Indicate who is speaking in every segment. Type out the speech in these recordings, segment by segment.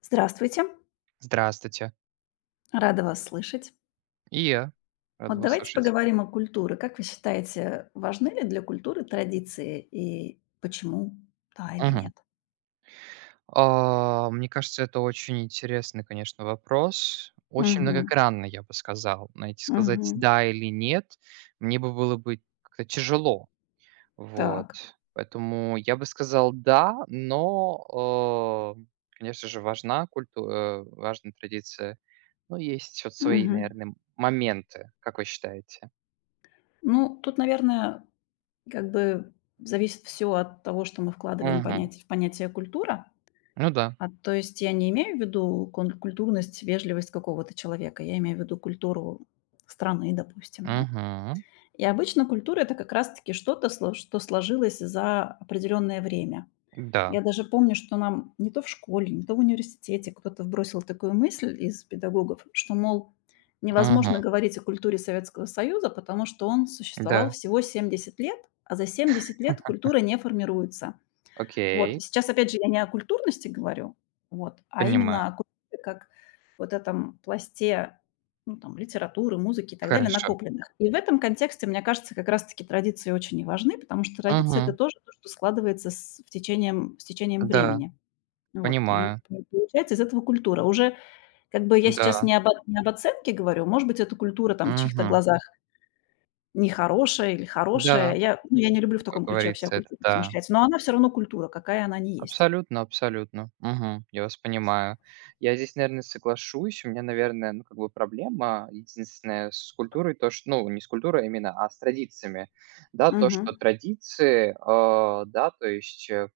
Speaker 1: Здравствуйте,
Speaker 2: Здравствуйте.
Speaker 1: рада вас слышать.
Speaker 2: И я рад
Speaker 1: Вот
Speaker 2: вас
Speaker 1: давайте
Speaker 2: слышать.
Speaker 1: поговорим о культуре. Как вы считаете, важны ли для культуры традиции и почему, да или
Speaker 2: Мгм.
Speaker 1: нет?
Speaker 2: А, мне кажется, это очень интересный, конечно, вопрос. Очень
Speaker 1: Мгм.
Speaker 2: многогранный, я бы сказал. Найти сказать
Speaker 1: Мгм.
Speaker 2: "да" или "нет" мне бы было бы как-то тяжело. Вот.
Speaker 1: Так.
Speaker 2: Поэтому я бы сказал "да", но, конечно же, важна культура, важна традиция. Но есть вот свои,
Speaker 1: Мгм.
Speaker 2: наверное, моменты, как вы считаете?
Speaker 1: Ну, тут, наверное, как бы зависит все от того, что мы вкладываем
Speaker 2: Мгм.
Speaker 1: в понятие культура.
Speaker 2: Ну да.
Speaker 1: То есть я не имею в виду культурность, вежливость какого-то человека. Я имею в виду культуру страны, допустим, да?
Speaker 2: Мгм.
Speaker 1: И обычно культура — это как раз-таки что-то, сло что сложилось за определенное время.
Speaker 2: Да.
Speaker 1: Я даже помню, что нам не то в школе, не то в университете кто-то вбросил такую мысль из педагогов, что, мол,
Speaker 2: Мгм.
Speaker 1: невозможно говорить о культуре Советского Союза, потому что он существовал
Speaker 2: Да.
Speaker 1: всего 70 лет, а за 70 лет культура не формируется. Вот
Speaker 2: Окей,
Speaker 1: сейчас, опять же, я не о культурности говорю, вот, а
Speaker 2: понимаю.
Speaker 1: именно о культуре как вот этом пласте, ну, там, литературы, музыки и так далее,
Speaker 2: Хорошо.
Speaker 1: накопленных. И в этом контексте, мне кажется, как раз-таки традиции очень и важны, потому что традиции — это
Speaker 2: Мгм.
Speaker 1: тоже то, что складывается с течением
Speaker 2: Да,
Speaker 1: времени. Ну вот, и
Speaker 2: понимаю.
Speaker 1: по получается из этого культура. Уже как бы я сейчас
Speaker 2: Да.
Speaker 1: не об оценке говорю, может быть, эта культура там в чьих-то
Speaker 2: Мгм.
Speaker 1: глазах нехорошая или хорошая.
Speaker 2: Да,
Speaker 1: Я не люблю в
Speaker 2: как
Speaker 1: таком ключе вообще о
Speaker 2: говорится, это
Speaker 1: культуре
Speaker 2: да.
Speaker 1: размышлять, но она все равно культура, какая она не есть.
Speaker 2: Абсолютно, абсолютно. Мгм. Я вас понимаю. Я здесь, наверное, соглашусь. У меня, наверное, ну, как бы проблема единственная с культурой, то, что, ну, не с культурой а именно, а с традициями. Да, то, что
Speaker 1: Мгм.
Speaker 2: традиции, а, да, то есть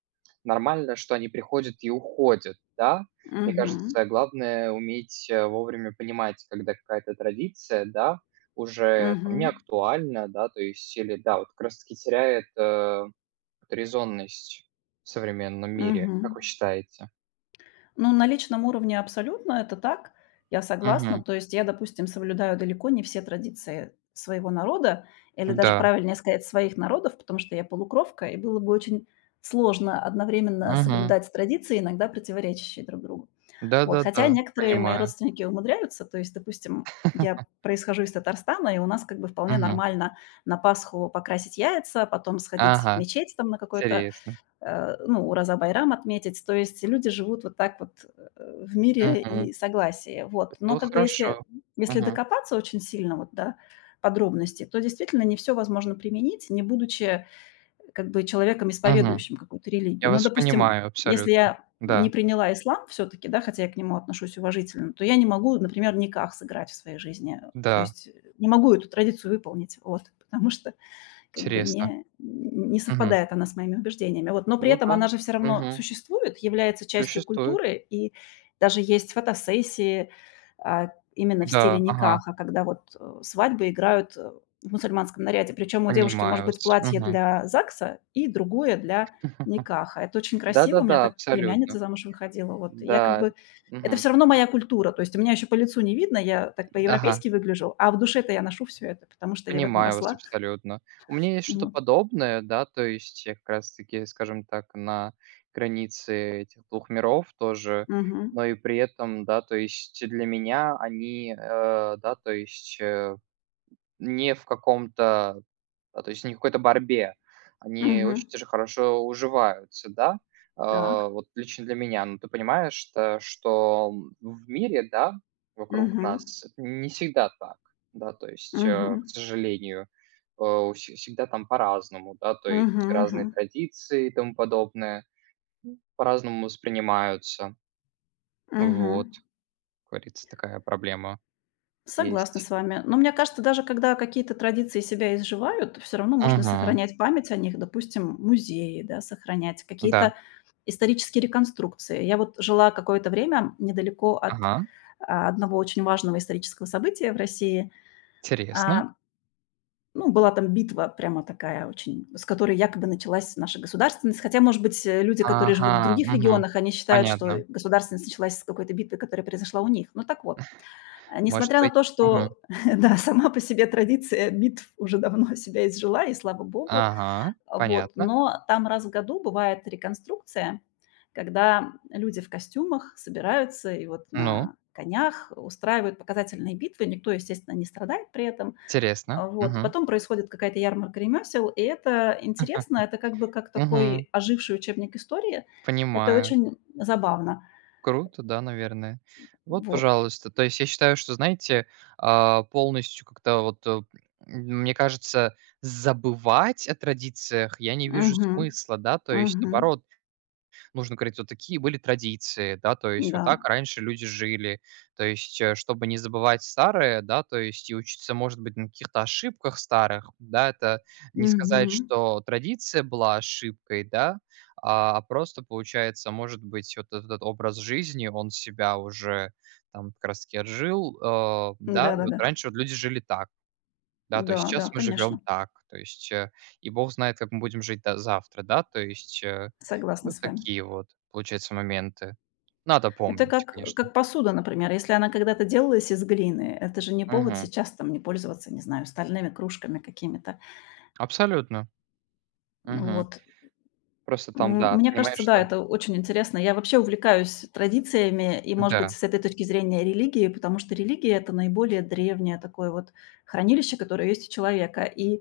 Speaker 2: нормально, что они приходят и уходят, да. Мне
Speaker 1: Мгм.
Speaker 2: кажется, главное уметь вовремя понимать, когда какая-то традиция, да, уже там, не
Speaker 1: Мгм.
Speaker 2: актуальна, да, то есть, или, да, вот как раз-таки теряет вот резонность в современном мире,
Speaker 1: Мгм.
Speaker 2: как вы считаете?
Speaker 1: Ну, на личном уровне абсолютно это так. Я согласна.
Speaker 2: Мгм.
Speaker 1: То есть я, допустим, соблюдаю далеко не все традиции своего народа, или даже
Speaker 2: Да.
Speaker 1: правильнее сказать, своих народов, потому что я полукровка, и было бы очень сложно одновременно
Speaker 2: Мгм.
Speaker 1: соблюдать традиции, иногда противоречащие друг другу. Вот. Хотя
Speaker 2: Да-да-да,
Speaker 1: некоторые мои
Speaker 2: понимаю.
Speaker 1: родственники умудряются, то есть, допустим, я происхожу из Татарстана, и у нас как бы вполне
Speaker 2: Мгм.
Speaker 1: нормально на Пасху покрасить яйца, потом сходить в
Speaker 2: Ага,
Speaker 1: мечеть там на какой-то
Speaker 2: интересно.
Speaker 1: ну, Ураза-Байрам отметить. То есть люди живут вот так вот в мире
Speaker 2: Мгм.
Speaker 1: и согласии. Вот.
Speaker 2: Это
Speaker 1: Но
Speaker 2: вот
Speaker 1: как бы если,
Speaker 2: хорошо.
Speaker 1: если
Speaker 2: Мгм.
Speaker 1: докопаться очень сильно вот до подробностей, то действительно не все возможно применить, не будучи как бы человеком,
Speaker 2: Мгм.
Speaker 1: исповедующим какую-то
Speaker 2: Я
Speaker 1: религию. Ну,
Speaker 2: вас
Speaker 1: допустим,
Speaker 2: понимаю
Speaker 1: если
Speaker 2: абсолютно.
Speaker 1: я не
Speaker 2: Да,
Speaker 1: приняла ислам все-таки, да, хотя я к нему отношусь уважительно, то я не могу, например, никак сыграть в своей жизни. То
Speaker 2: да,
Speaker 1: есть не могу эту традицию выполнить, вот, потому что как бы
Speaker 2: интересно.
Speaker 1: не
Speaker 2: Мгм.
Speaker 1: совпадает она с моими убеждениями. Вот, но при
Speaker 2: Ну
Speaker 1: этом
Speaker 2: да.
Speaker 1: она же все равно
Speaker 2: Мгм.
Speaker 1: существует, является частью
Speaker 2: Существует.
Speaker 1: культуры, и даже есть фотосессии, именно в
Speaker 2: Да,
Speaker 1: стиле
Speaker 2: ага,
Speaker 1: никаха, когда вот, свадьбы играют, в мусульманском наряде. Причем у девушки может
Speaker 2: понимаю
Speaker 1: быть
Speaker 2: вас.
Speaker 1: платье
Speaker 2: Мгм.
Speaker 1: для ЗАГСа и другое для никаха. Это очень красиво. У меня
Speaker 2: Да-да-да,
Speaker 1: так
Speaker 2: абсолютно.
Speaker 1: племянница замуж выходила. Вот я как
Speaker 2: Да.
Speaker 1: бы это
Speaker 2: Мгм.
Speaker 1: все равно моя культура. То есть у меня еще по лицу не видно, я так
Speaker 2: Ага.
Speaker 1: по-европейски выгляжу, а в душе-то я ношу все это, потому что я в этом
Speaker 2: Понимаю вас
Speaker 1: росла.
Speaker 2: абсолютно. У меня есть что-то
Speaker 1: Вот.
Speaker 2: подобное, да, то есть я как раз-таки, скажем так, на границе этих двух миров тоже,
Speaker 1: Мгм.
Speaker 2: но и при этом, да, то есть для меня они, да, то есть, не в каком-то да, то есть не какой-то борьбе. Они
Speaker 1: Мгм.
Speaker 2: очень даже хорошо уживаются, да.
Speaker 1: Так.
Speaker 2: Э, вот лично для меня. Ну, ты понимаешь, то что в мире, да, вокруг
Speaker 1: Мгм.
Speaker 2: нас не всегда так, да, то есть, к
Speaker 1: Мгм.
Speaker 2: сожалению, у вс всегда там по-разному, да, то есть
Speaker 1: Мгм. Мгм.
Speaker 2: разные традиции и тому подобное по-разному воспринимаются. Вот,
Speaker 1: Мгм.
Speaker 2: как говорится, такая проблема
Speaker 1: Согласна
Speaker 2: есть.
Speaker 1: с вами. Но мне кажется, даже когда какие-то традиции себя изживают, все равно можно
Speaker 2: Мгм.
Speaker 1: сохранять память о них. Допустим, музеи, да, сохранять,
Speaker 2: Да.
Speaker 1: какие-то исторические реконструкции. Я вот жила какое-то время недалеко от,
Speaker 2: Ага.
Speaker 1: одного очень важного исторического события в России.
Speaker 2: Интересно.
Speaker 1: А, Ну, была там битва прямо такая очень, с которой якобы началась наша государственность. Хотя, может быть, люди, которые живут в
Speaker 2: Ага.
Speaker 1: других
Speaker 2: Мгм.
Speaker 1: регионах, они считают, что
Speaker 2: Понятно.
Speaker 1: государственность началась с какой-то битвы, которая произошла у них. Ну так вот,
Speaker 2: Может
Speaker 1: несмотря на
Speaker 2: быть.
Speaker 1: то,
Speaker 2: Мгм.
Speaker 1: что, да, сама по себе традиция битв уже давно себя изжила, и слава богу,
Speaker 2: Ага,
Speaker 1: вот,
Speaker 2: понятно.
Speaker 1: но там раз в году бывает реконструкция, когда люди в костюмах собираются и вот
Speaker 2: Ну,
Speaker 1: на конях устраивают показательные битвы. Никто, естественно, не страдает при этом.
Speaker 2: интересно.
Speaker 1: Вот.
Speaker 2: Мгм.
Speaker 1: Потом происходит какая-то ярмарка ремесел, и это интересно, это как бы как
Speaker 2: Мгм.
Speaker 1: такой оживший учебник истории. Это
Speaker 2: Понимаю.
Speaker 1: очень забавно.
Speaker 2: Круто, да, наверное. Вот,
Speaker 1: Вот.
Speaker 2: пожалуйста. То есть я считаю, что, знаете, а, полностью как-то вот, мне кажется, забывать о традициях я не вижу
Speaker 1: Мгм.
Speaker 2: смысла, да. То есть,
Speaker 1: Мгм.
Speaker 2: наоборот, нужно говорить, вот такие были традиции, да, то есть
Speaker 1: Да.
Speaker 2: вот так раньше люди жили. То есть, чтобы не забывать старое, да, то есть и учиться, может быть, на каких-то ошибках старых, да, это не сказать,
Speaker 1: Мгм.
Speaker 2: что традиция была ошибкой, да, а просто, получается, может быть, вот этот вот образ жизни, он себя уже там как раз-таки отжил, да, и вот
Speaker 1: Да-да-да.
Speaker 2: раньше вот люди жили так, да, то есть
Speaker 1: Да, да,
Speaker 2: сейчас мы живем
Speaker 1: конечно.
Speaker 2: так, то есть, и бог знает, как мы будем жить до завтра, да, то есть,
Speaker 1: Согласна
Speaker 2: вот
Speaker 1: с вами.
Speaker 2: такие вот, получается, моменты. Надо
Speaker 1: Это
Speaker 2: помнить,
Speaker 1: как, э,
Speaker 2: конечно.
Speaker 1: как посуда, например. Если она когда-то делалась из глины, это же не повод
Speaker 2: Мгм.
Speaker 1: сейчас там не пользоваться, не знаю, стальными кружками какими-то.
Speaker 2: Абсолютно. Мгм.
Speaker 1: Вот.
Speaker 2: Просто там, да,
Speaker 1: Мне
Speaker 2: понимаешь,
Speaker 1: кажется, да,
Speaker 2: что
Speaker 1: это очень интересно. Я вообще увлекаюсь традициями и, может быть,
Speaker 2: да.
Speaker 1: с этой точки зрения религии, потому что религия — это наиболее древнее такое вот хранилище, которое есть у человека. И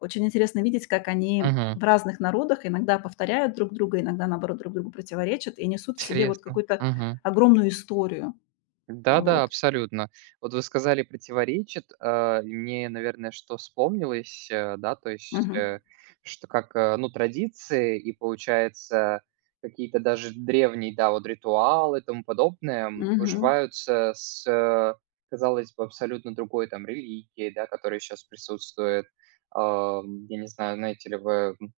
Speaker 1: очень интересно видеть, как они
Speaker 2: Мгм.
Speaker 1: в разных народах иногда повторяют друг друга, иногда, наоборот, друг другу противоречат и несут в себе вот
Speaker 2: Интересно.
Speaker 1: какую-то
Speaker 2: Мгм.
Speaker 1: огромную историю.
Speaker 2: Да-да,
Speaker 1: Вот.
Speaker 2: абсолютно. Вот вы сказали "противоречит", а, и мне, наверное, что вспомнилось, да, то есть,
Speaker 1: Мгм.
Speaker 2: что как, ну, традиции и, получается, какие-то даже древние, да, вот ритуалы и тому подобное,
Speaker 1: Мгм.
Speaker 2: уживаются с, казалось бы, абсолютно другой там религией, да, которая сейчас присутствует. Я не знаю, знаете ли вы,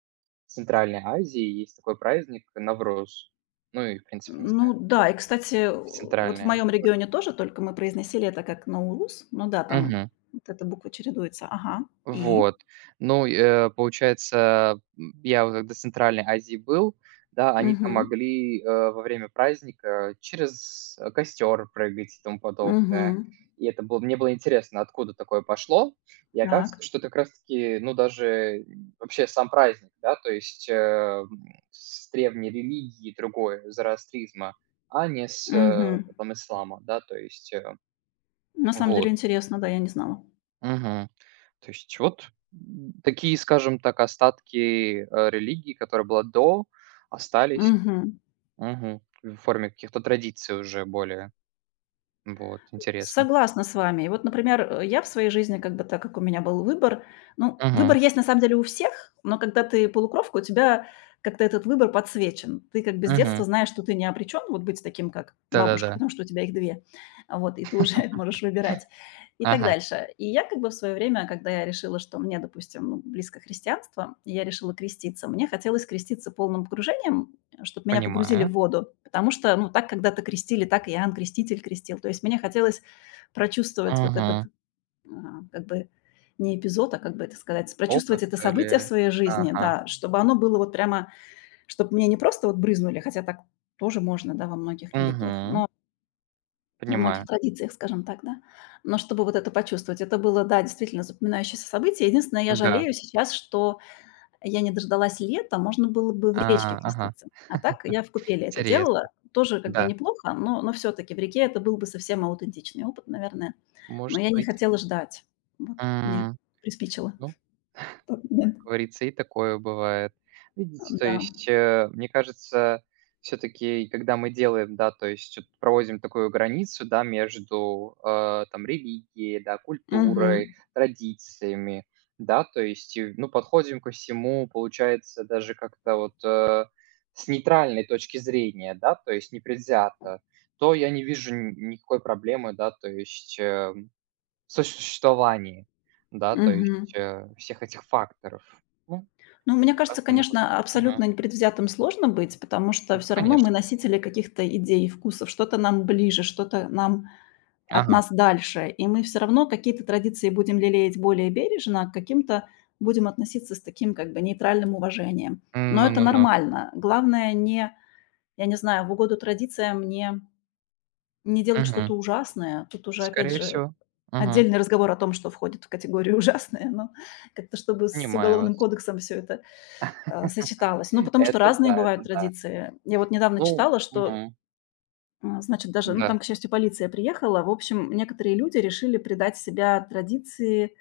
Speaker 2: в Центральной Азии есть такой праздник Навруз. Ну и, в принципе, не
Speaker 1: Ну
Speaker 2: знаю,
Speaker 1: да, и, кстати,
Speaker 2: в
Speaker 1: вот в
Speaker 2: Центральной
Speaker 1: моем
Speaker 2: Азии только.
Speaker 1: регионе тоже, только мы произносили это как наурус. Ну да, там вот эта буква чередуется. Ага. И?
Speaker 2: Вот. Ну, получается, я вот когда в Центральной Азии был, да, они там
Speaker 1: Мгм.
Speaker 2: могли, во время праздника через, костер прыгать и тому подобное.
Speaker 1: Мгм.
Speaker 2: И это было мне было интересно, откуда такое пошло. И оказывается,
Speaker 1: Так.
Speaker 2: что это как раз таки, ну, даже вообще сам праздник, да, то есть, с древней религии другой, зороастризма, а не с,
Speaker 1: Мгм.
Speaker 2: там, ислама, да, то есть,
Speaker 1: На самом деле
Speaker 2: вот.
Speaker 1: интересно, да, я не знала.
Speaker 2: Мгм. То есть вот, такие, скажем так, остатки, религии, которая была до, остались.
Speaker 1: Мгм.
Speaker 2: Мгм. В форме каких-то традиций уже более. Вот, интересно.
Speaker 1: Согласна с вами. И вот, например, я в своей жизни, как бы так как у меня был выбор, ну,
Speaker 2: Мгм,
Speaker 1: выбор есть на самом деле у всех, но когда ты полукровка, у тебя как-то этот выбор подсвечен. Ты как бы с детства
Speaker 2: мгм.
Speaker 1: знаешь, что ты не обречен вот быть таким, как бабушка,
Speaker 2: Да-да-да.
Speaker 1: потому что у тебя их две. Вот, и ты уже можешь выбирать и так
Speaker 2: Ага,
Speaker 1: дальше. И я как бы в свое время, когда я решила, что мне, допустим, ну, близко христианство, и я решила креститься. Мне хотелось креститься полным погружением, чтобы меня погрузили
Speaker 2: понимаю.
Speaker 1: в воду, потому что, ну, так когда-то крестили, так и Иоанн Креститель крестил. То есть мне хотелось прочувствовать вот этот,
Speaker 2: Мгм.
Speaker 1: а, как бы не эпизод, а как бы это сказать,
Speaker 2: Опыт
Speaker 1: прочувствовать это
Speaker 2: или
Speaker 1: событие в своей жизни,
Speaker 2: Ага.
Speaker 1: да, чтобы оно было вот прямо, чтобы мне не просто вот брызнули, хотя так тоже можно, да, во многих религиях,
Speaker 2: Мгм.
Speaker 1: но во многих
Speaker 2: Понимаю.
Speaker 1: традициях, скажем так, да. Но чтобы вот это почувствовать, это было, да, действительно запоминающееся событие. Единственное, я
Speaker 2: Да.
Speaker 1: жалею сейчас, что я не дождалась лета, можно было бы в
Speaker 2: А,
Speaker 1: речке
Speaker 2: ага.
Speaker 1: креститься. А так я в купели это
Speaker 2: Интересно.
Speaker 1: делала. Тоже как бы
Speaker 2: Да,
Speaker 1: неплохо, но все-таки в реке это был бы совсем аутентичный опыт, наверное. Но
Speaker 2: может
Speaker 1: я не
Speaker 2: быть.
Speaker 1: хотела ждать. Вот мне
Speaker 2: М,
Speaker 1: приспичило
Speaker 2: ну
Speaker 1: в тот момент.
Speaker 2: говорится, и такое бывает. Видите, то
Speaker 1: Да.
Speaker 2: есть, мне кажется, все таки когда мы делаем, да, то есть вот проводим такую границу, да, между, там религией, да, культурой,
Speaker 1: Мгм.
Speaker 2: традициями, да, то есть, и, ну, подходим ко всему, получается, даже как-то вот, с нейтральной точки зрения, да, то есть непредвзято, то я не вижу ни никакой проблемы, да, то есть, сосуществовании, да, то
Speaker 1: Мгм.
Speaker 2: есть, всех этих факторов. Ну,
Speaker 1: Ну, мне кажется,
Speaker 2: прекрасно могут.
Speaker 1: конечно,
Speaker 2: Мгм.
Speaker 1: абсолютно непредвзятым сложно быть, потому что
Speaker 2: Ну да,
Speaker 1: все равно мы
Speaker 2: конечно.
Speaker 1: носители каких-то идей, вкусов. Что-то нам ближе, что-то нам от
Speaker 2: Ага.
Speaker 1: нас дальше, и мы все равно какие-то традиции будем лелеять более бережно, а к каким-то будем относиться с таким как бы нейтральным уважением. Но
Speaker 2: Ну
Speaker 1: это
Speaker 2: ну ну.
Speaker 1: нормально. Главное не, я не знаю, в угоду традициям не делать
Speaker 2: Мгм.
Speaker 1: что-то ужасное. Тут уже, опять
Speaker 2: Скорее
Speaker 1: же,
Speaker 2: всего. Мгм.
Speaker 1: отдельный разговор о том, что входит в категорию ужасное, но как-то чтобы с
Speaker 2: Понимаю
Speaker 1: Уголовным
Speaker 2: вас.
Speaker 1: кодексом все это, сочеталось. Ну, потому что
Speaker 2: Это
Speaker 1: разные
Speaker 2: да, это
Speaker 1: бывают
Speaker 2: да.
Speaker 1: традиции. Я вот недавно
Speaker 2: Ну,
Speaker 1: читала, что
Speaker 2: мгм.
Speaker 1: значит, даже, ну,
Speaker 2: Да.
Speaker 1: там, к счастью, полиция приехала. В общем, некоторые люди решили придать себя традиции,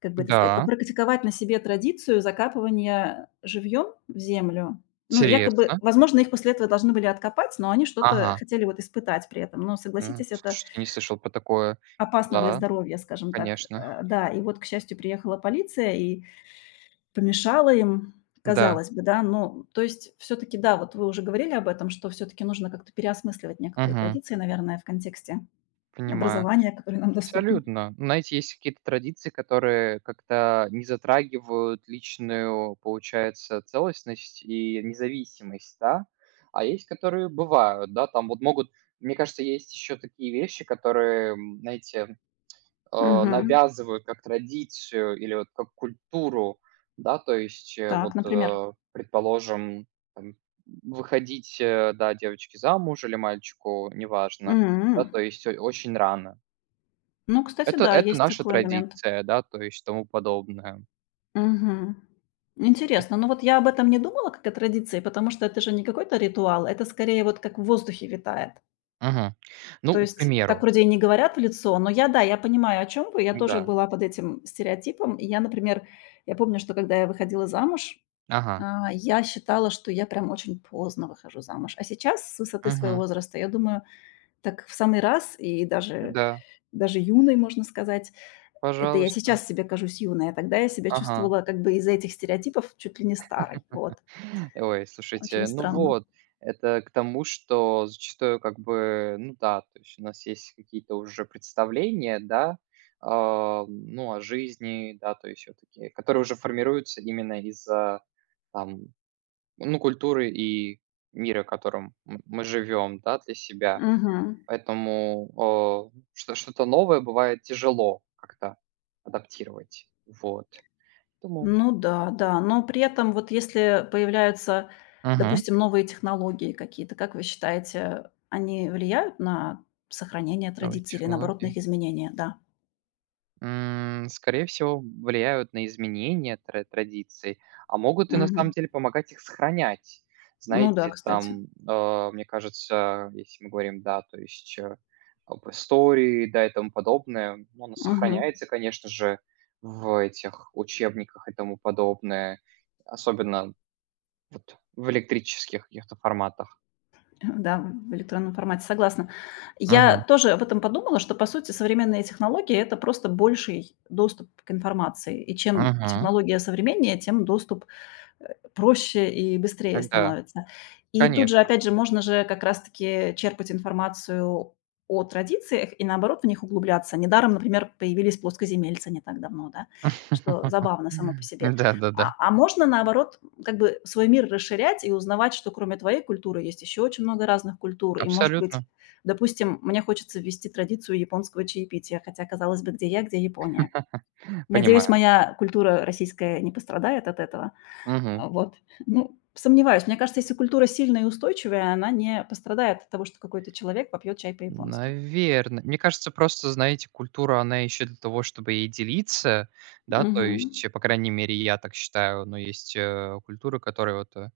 Speaker 1: как бы это сказать,
Speaker 2: Да.
Speaker 1: попрактиковать на себе традицию закапывания живьем в землю. Ну, якобы,
Speaker 2: Интересно.
Speaker 1: возможно, их после этого должны были откопать, но они что-то
Speaker 2: Ага.
Speaker 1: хотели вот испытать при этом. Но, согласитесь, это
Speaker 2: Слушайте, не слышал про такое.
Speaker 1: опасно для
Speaker 2: Да,
Speaker 1: здоровья, скажем так.
Speaker 2: конечно.
Speaker 1: Да, и вот, к счастью, приехала полиция и помешала им,
Speaker 2: Да.
Speaker 1: казалось бы, да. Ну, то есть все таки да, вот вы уже говорили об этом, что все таки нужно как-то переосмысливать некоторые
Speaker 2: Мгм.
Speaker 1: традиции, наверное, в контексте
Speaker 2: Понимаю.
Speaker 1: образования, которые нам доступны.
Speaker 2: Абсолютно. Ну, знаете, есть какие-то традиции, которые как-то не затрагивают личную, получается, целостность и независимость, да, а есть, которые бывают, да, там вот могут, мне кажется, есть еще такие вещи, которые, знаете,
Speaker 1: Мгм.
Speaker 2: навязывают как традицию или вот как культуру, да, то есть
Speaker 1: Так,
Speaker 2: вот,
Speaker 1: например.
Speaker 2: предположим, там, выходить, да, девочке замуж или мальчику, неважно, да,
Speaker 1: М.
Speaker 2: то есть очень рано.
Speaker 1: Ну, кстати,
Speaker 2: Это
Speaker 1: да,
Speaker 2: это
Speaker 1: есть
Speaker 2: наша
Speaker 1: такой момент.
Speaker 2: традиция, да, то есть тому подобное.
Speaker 1: Мгм.
Speaker 2: Э,
Speaker 1: Интересно. Ну вот я об этом не думала, как о традиции, потому что это же не какой-то ритуал, это скорее вот как в воздухе витает.
Speaker 2: мгм.
Speaker 1: То
Speaker 2: Ну, к
Speaker 1: есть так
Speaker 2: примеру,
Speaker 1: вроде и не говорят в лицо, но я, да, я понимаю, о чем вы. Я тоже
Speaker 2: да.
Speaker 1: была под этим стереотипом. И я, например, я помню, что когда я выходила замуж,
Speaker 2: Ага.
Speaker 1: я считала, что я прям очень поздно выхожу замуж. А сейчас, с высоты своего
Speaker 2: Мгм.
Speaker 1: возраста, я думаю, так в самый раз и даже
Speaker 2: Да,
Speaker 1: даже юной, можно сказать. Это я
Speaker 2: пожалуйста.
Speaker 1: сейчас себе кажусь юной, а тогда я себя
Speaker 2: Ага.
Speaker 1: чувствовала как бы из-за этих стереотипов чуть ли не старой. Вот.
Speaker 2: Ой,
Speaker 1: Очень
Speaker 2: слушайте, ну
Speaker 1: странно.
Speaker 2: вот, это к тому, что зачастую как бы, ну да, то есть у нас есть какие-то уже представления, да, а, ну, о жизни, да, то есть вот такие, которые уже формируются именно из-за, там, ну, культуры и мира, в котором мы живем, да, для себя.
Speaker 1: Мгм.
Speaker 2: Поэтому, что что-то новое бывает тяжело как-то адаптировать. Вот. Поэтому.
Speaker 1: Ну да, да. Но при этом вот если появляются,
Speaker 2: Мгм.
Speaker 1: допустим, новые технологии какие-то, как вы считаете, они влияют на сохранение
Speaker 2: Новые
Speaker 1: традиций или, наоборот, на их
Speaker 2: технологии.
Speaker 1: изменение? Да.
Speaker 2: Скорее всего, влияют на изменения традиций, а могут и на самом
Speaker 1: Мгм.
Speaker 2: деле помогать их сохранять.
Speaker 1: Ну да,
Speaker 2: Знаете,
Speaker 1: кстати.
Speaker 2: там, мне кажется, если мы говорим, да, то есть, об истории, да, и тому подобное, ну, оно
Speaker 1: Мгм.
Speaker 2: сохраняется, конечно же, в этих учебниках и тому подобное. Особенно вот в электрических каких-то форматах.
Speaker 1: Да, в электронном формате, согласна. Я
Speaker 2: Мгм,
Speaker 1: тоже об этом подумала, что, по сути, современные технологии — это просто больший доступ к информации. И чем
Speaker 2: мгм.
Speaker 1: технология современнее, тем доступ э, проще и быстрее
Speaker 2: Да,
Speaker 1: становится. И тут же,
Speaker 2: конечно.
Speaker 1: опять же, можно же как раз-таки черпать информацию о традициях и, наоборот, в них углубляться. Недаром, например, появились плоскоземельцы не так давно, да, что забавно само по себе.
Speaker 2: Да-да-да,
Speaker 1: А можно, наоборот, как бы свой мир расширять и узнавать, что кроме твоей культуры есть еще очень много разных культур. И, может быть,
Speaker 2: абсолютно.
Speaker 1: допустим, мне хочется ввести традицию японского чаепития, хотя, казалось бы, где я, где Япония. Надеюсь,
Speaker 2: Понимаю.
Speaker 1: моя культура российская не пострадает от этого.
Speaker 2: Мгм.
Speaker 1: Вот. Ну, сомневаюсь. Мне кажется, если культура сильная и устойчивая, она не пострадает от того, что какой-то человек попьет чай по-японски.
Speaker 2: Наверное, мне кажется, просто, знаете, культура, она еще для того, чтобы и делиться, да, то
Speaker 1: Мгм.
Speaker 2: есть, по крайней мере, я так считаю. Но есть, культуры, которые вот,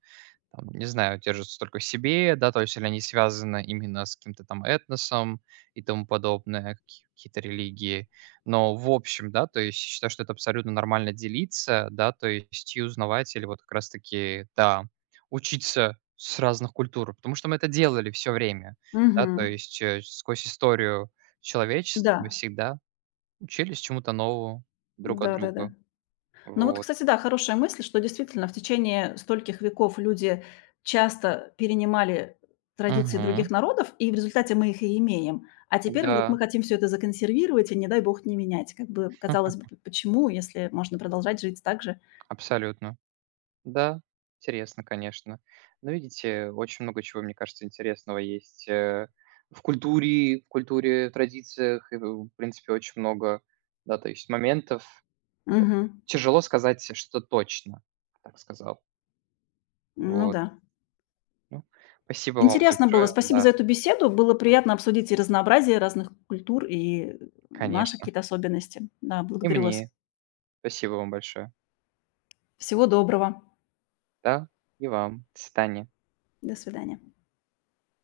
Speaker 2: там, не знаю, держатся только в себе, да, то есть или они связаны именно с каким-то там этносом и тому подобное, какие-то религии. Но в общем, да, то есть считаю, что это абсолютно нормально делиться, да, то есть и узнавать или вот как раз-таки, да, учиться с разных культур, потому что мы это делали все время, да, то
Speaker 1: Мгм.
Speaker 2: есть сквозь историю человечества мы
Speaker 1: Да.
Speaker 2: всегда учились чему-то новому друг от
Speaker 1: Да-да-да.
Speaker 2: друга,
Speaker 1: Ну вот,
Speaker 2: вот.
Speaker 1: кстати, да, хорошая мысль, что действительно в течение стольких веков люди часто перенимали традиции
Speaker 2: Мгм.
Speaker 1: других народов, и в результате мы их и имеем. А теперь вдруг
Speaker 2: Да,
Speaker 1: мы хотим все это законсервировать и, не дай бог, не менять. Как бы, казалось бы, п почему, если можно продолжать жить так же?
Speaker 2: абсолютно. Да, интересно, конечно. Но видите, очень много чего, мне кажется, интересного есть, в культуре, в традициях и, в принципе, очень много, да, то есть моментов.
Speaker 1: Мгм.
Speaker 2: Тяжело сказать, что точно, так сказал.
Speaker 1: Ну
Speaker 2: Вот.
Speaker 1: да.
Speaker 2: Ну, спасибо вам
Speaker 1: Интересно было.
Speaker 2: большое.
Speaker 1: Спасибо за
Speaker 2: Да,
Speaker 1: эту беседу. Было приятно обсудить и разнообразие разных культур, и наши
Speaker 2: конечно.
Speaker 1: какие-то особенности. Да,
Speaker 2: И
Speaker 1: благодарю вас.
Speaker 2: мне. Спасибо вам большое.
Speaker 1: Всего доброго.
Speaker 2: Да, и вам. До свидания.
Speaker 1: До свидания.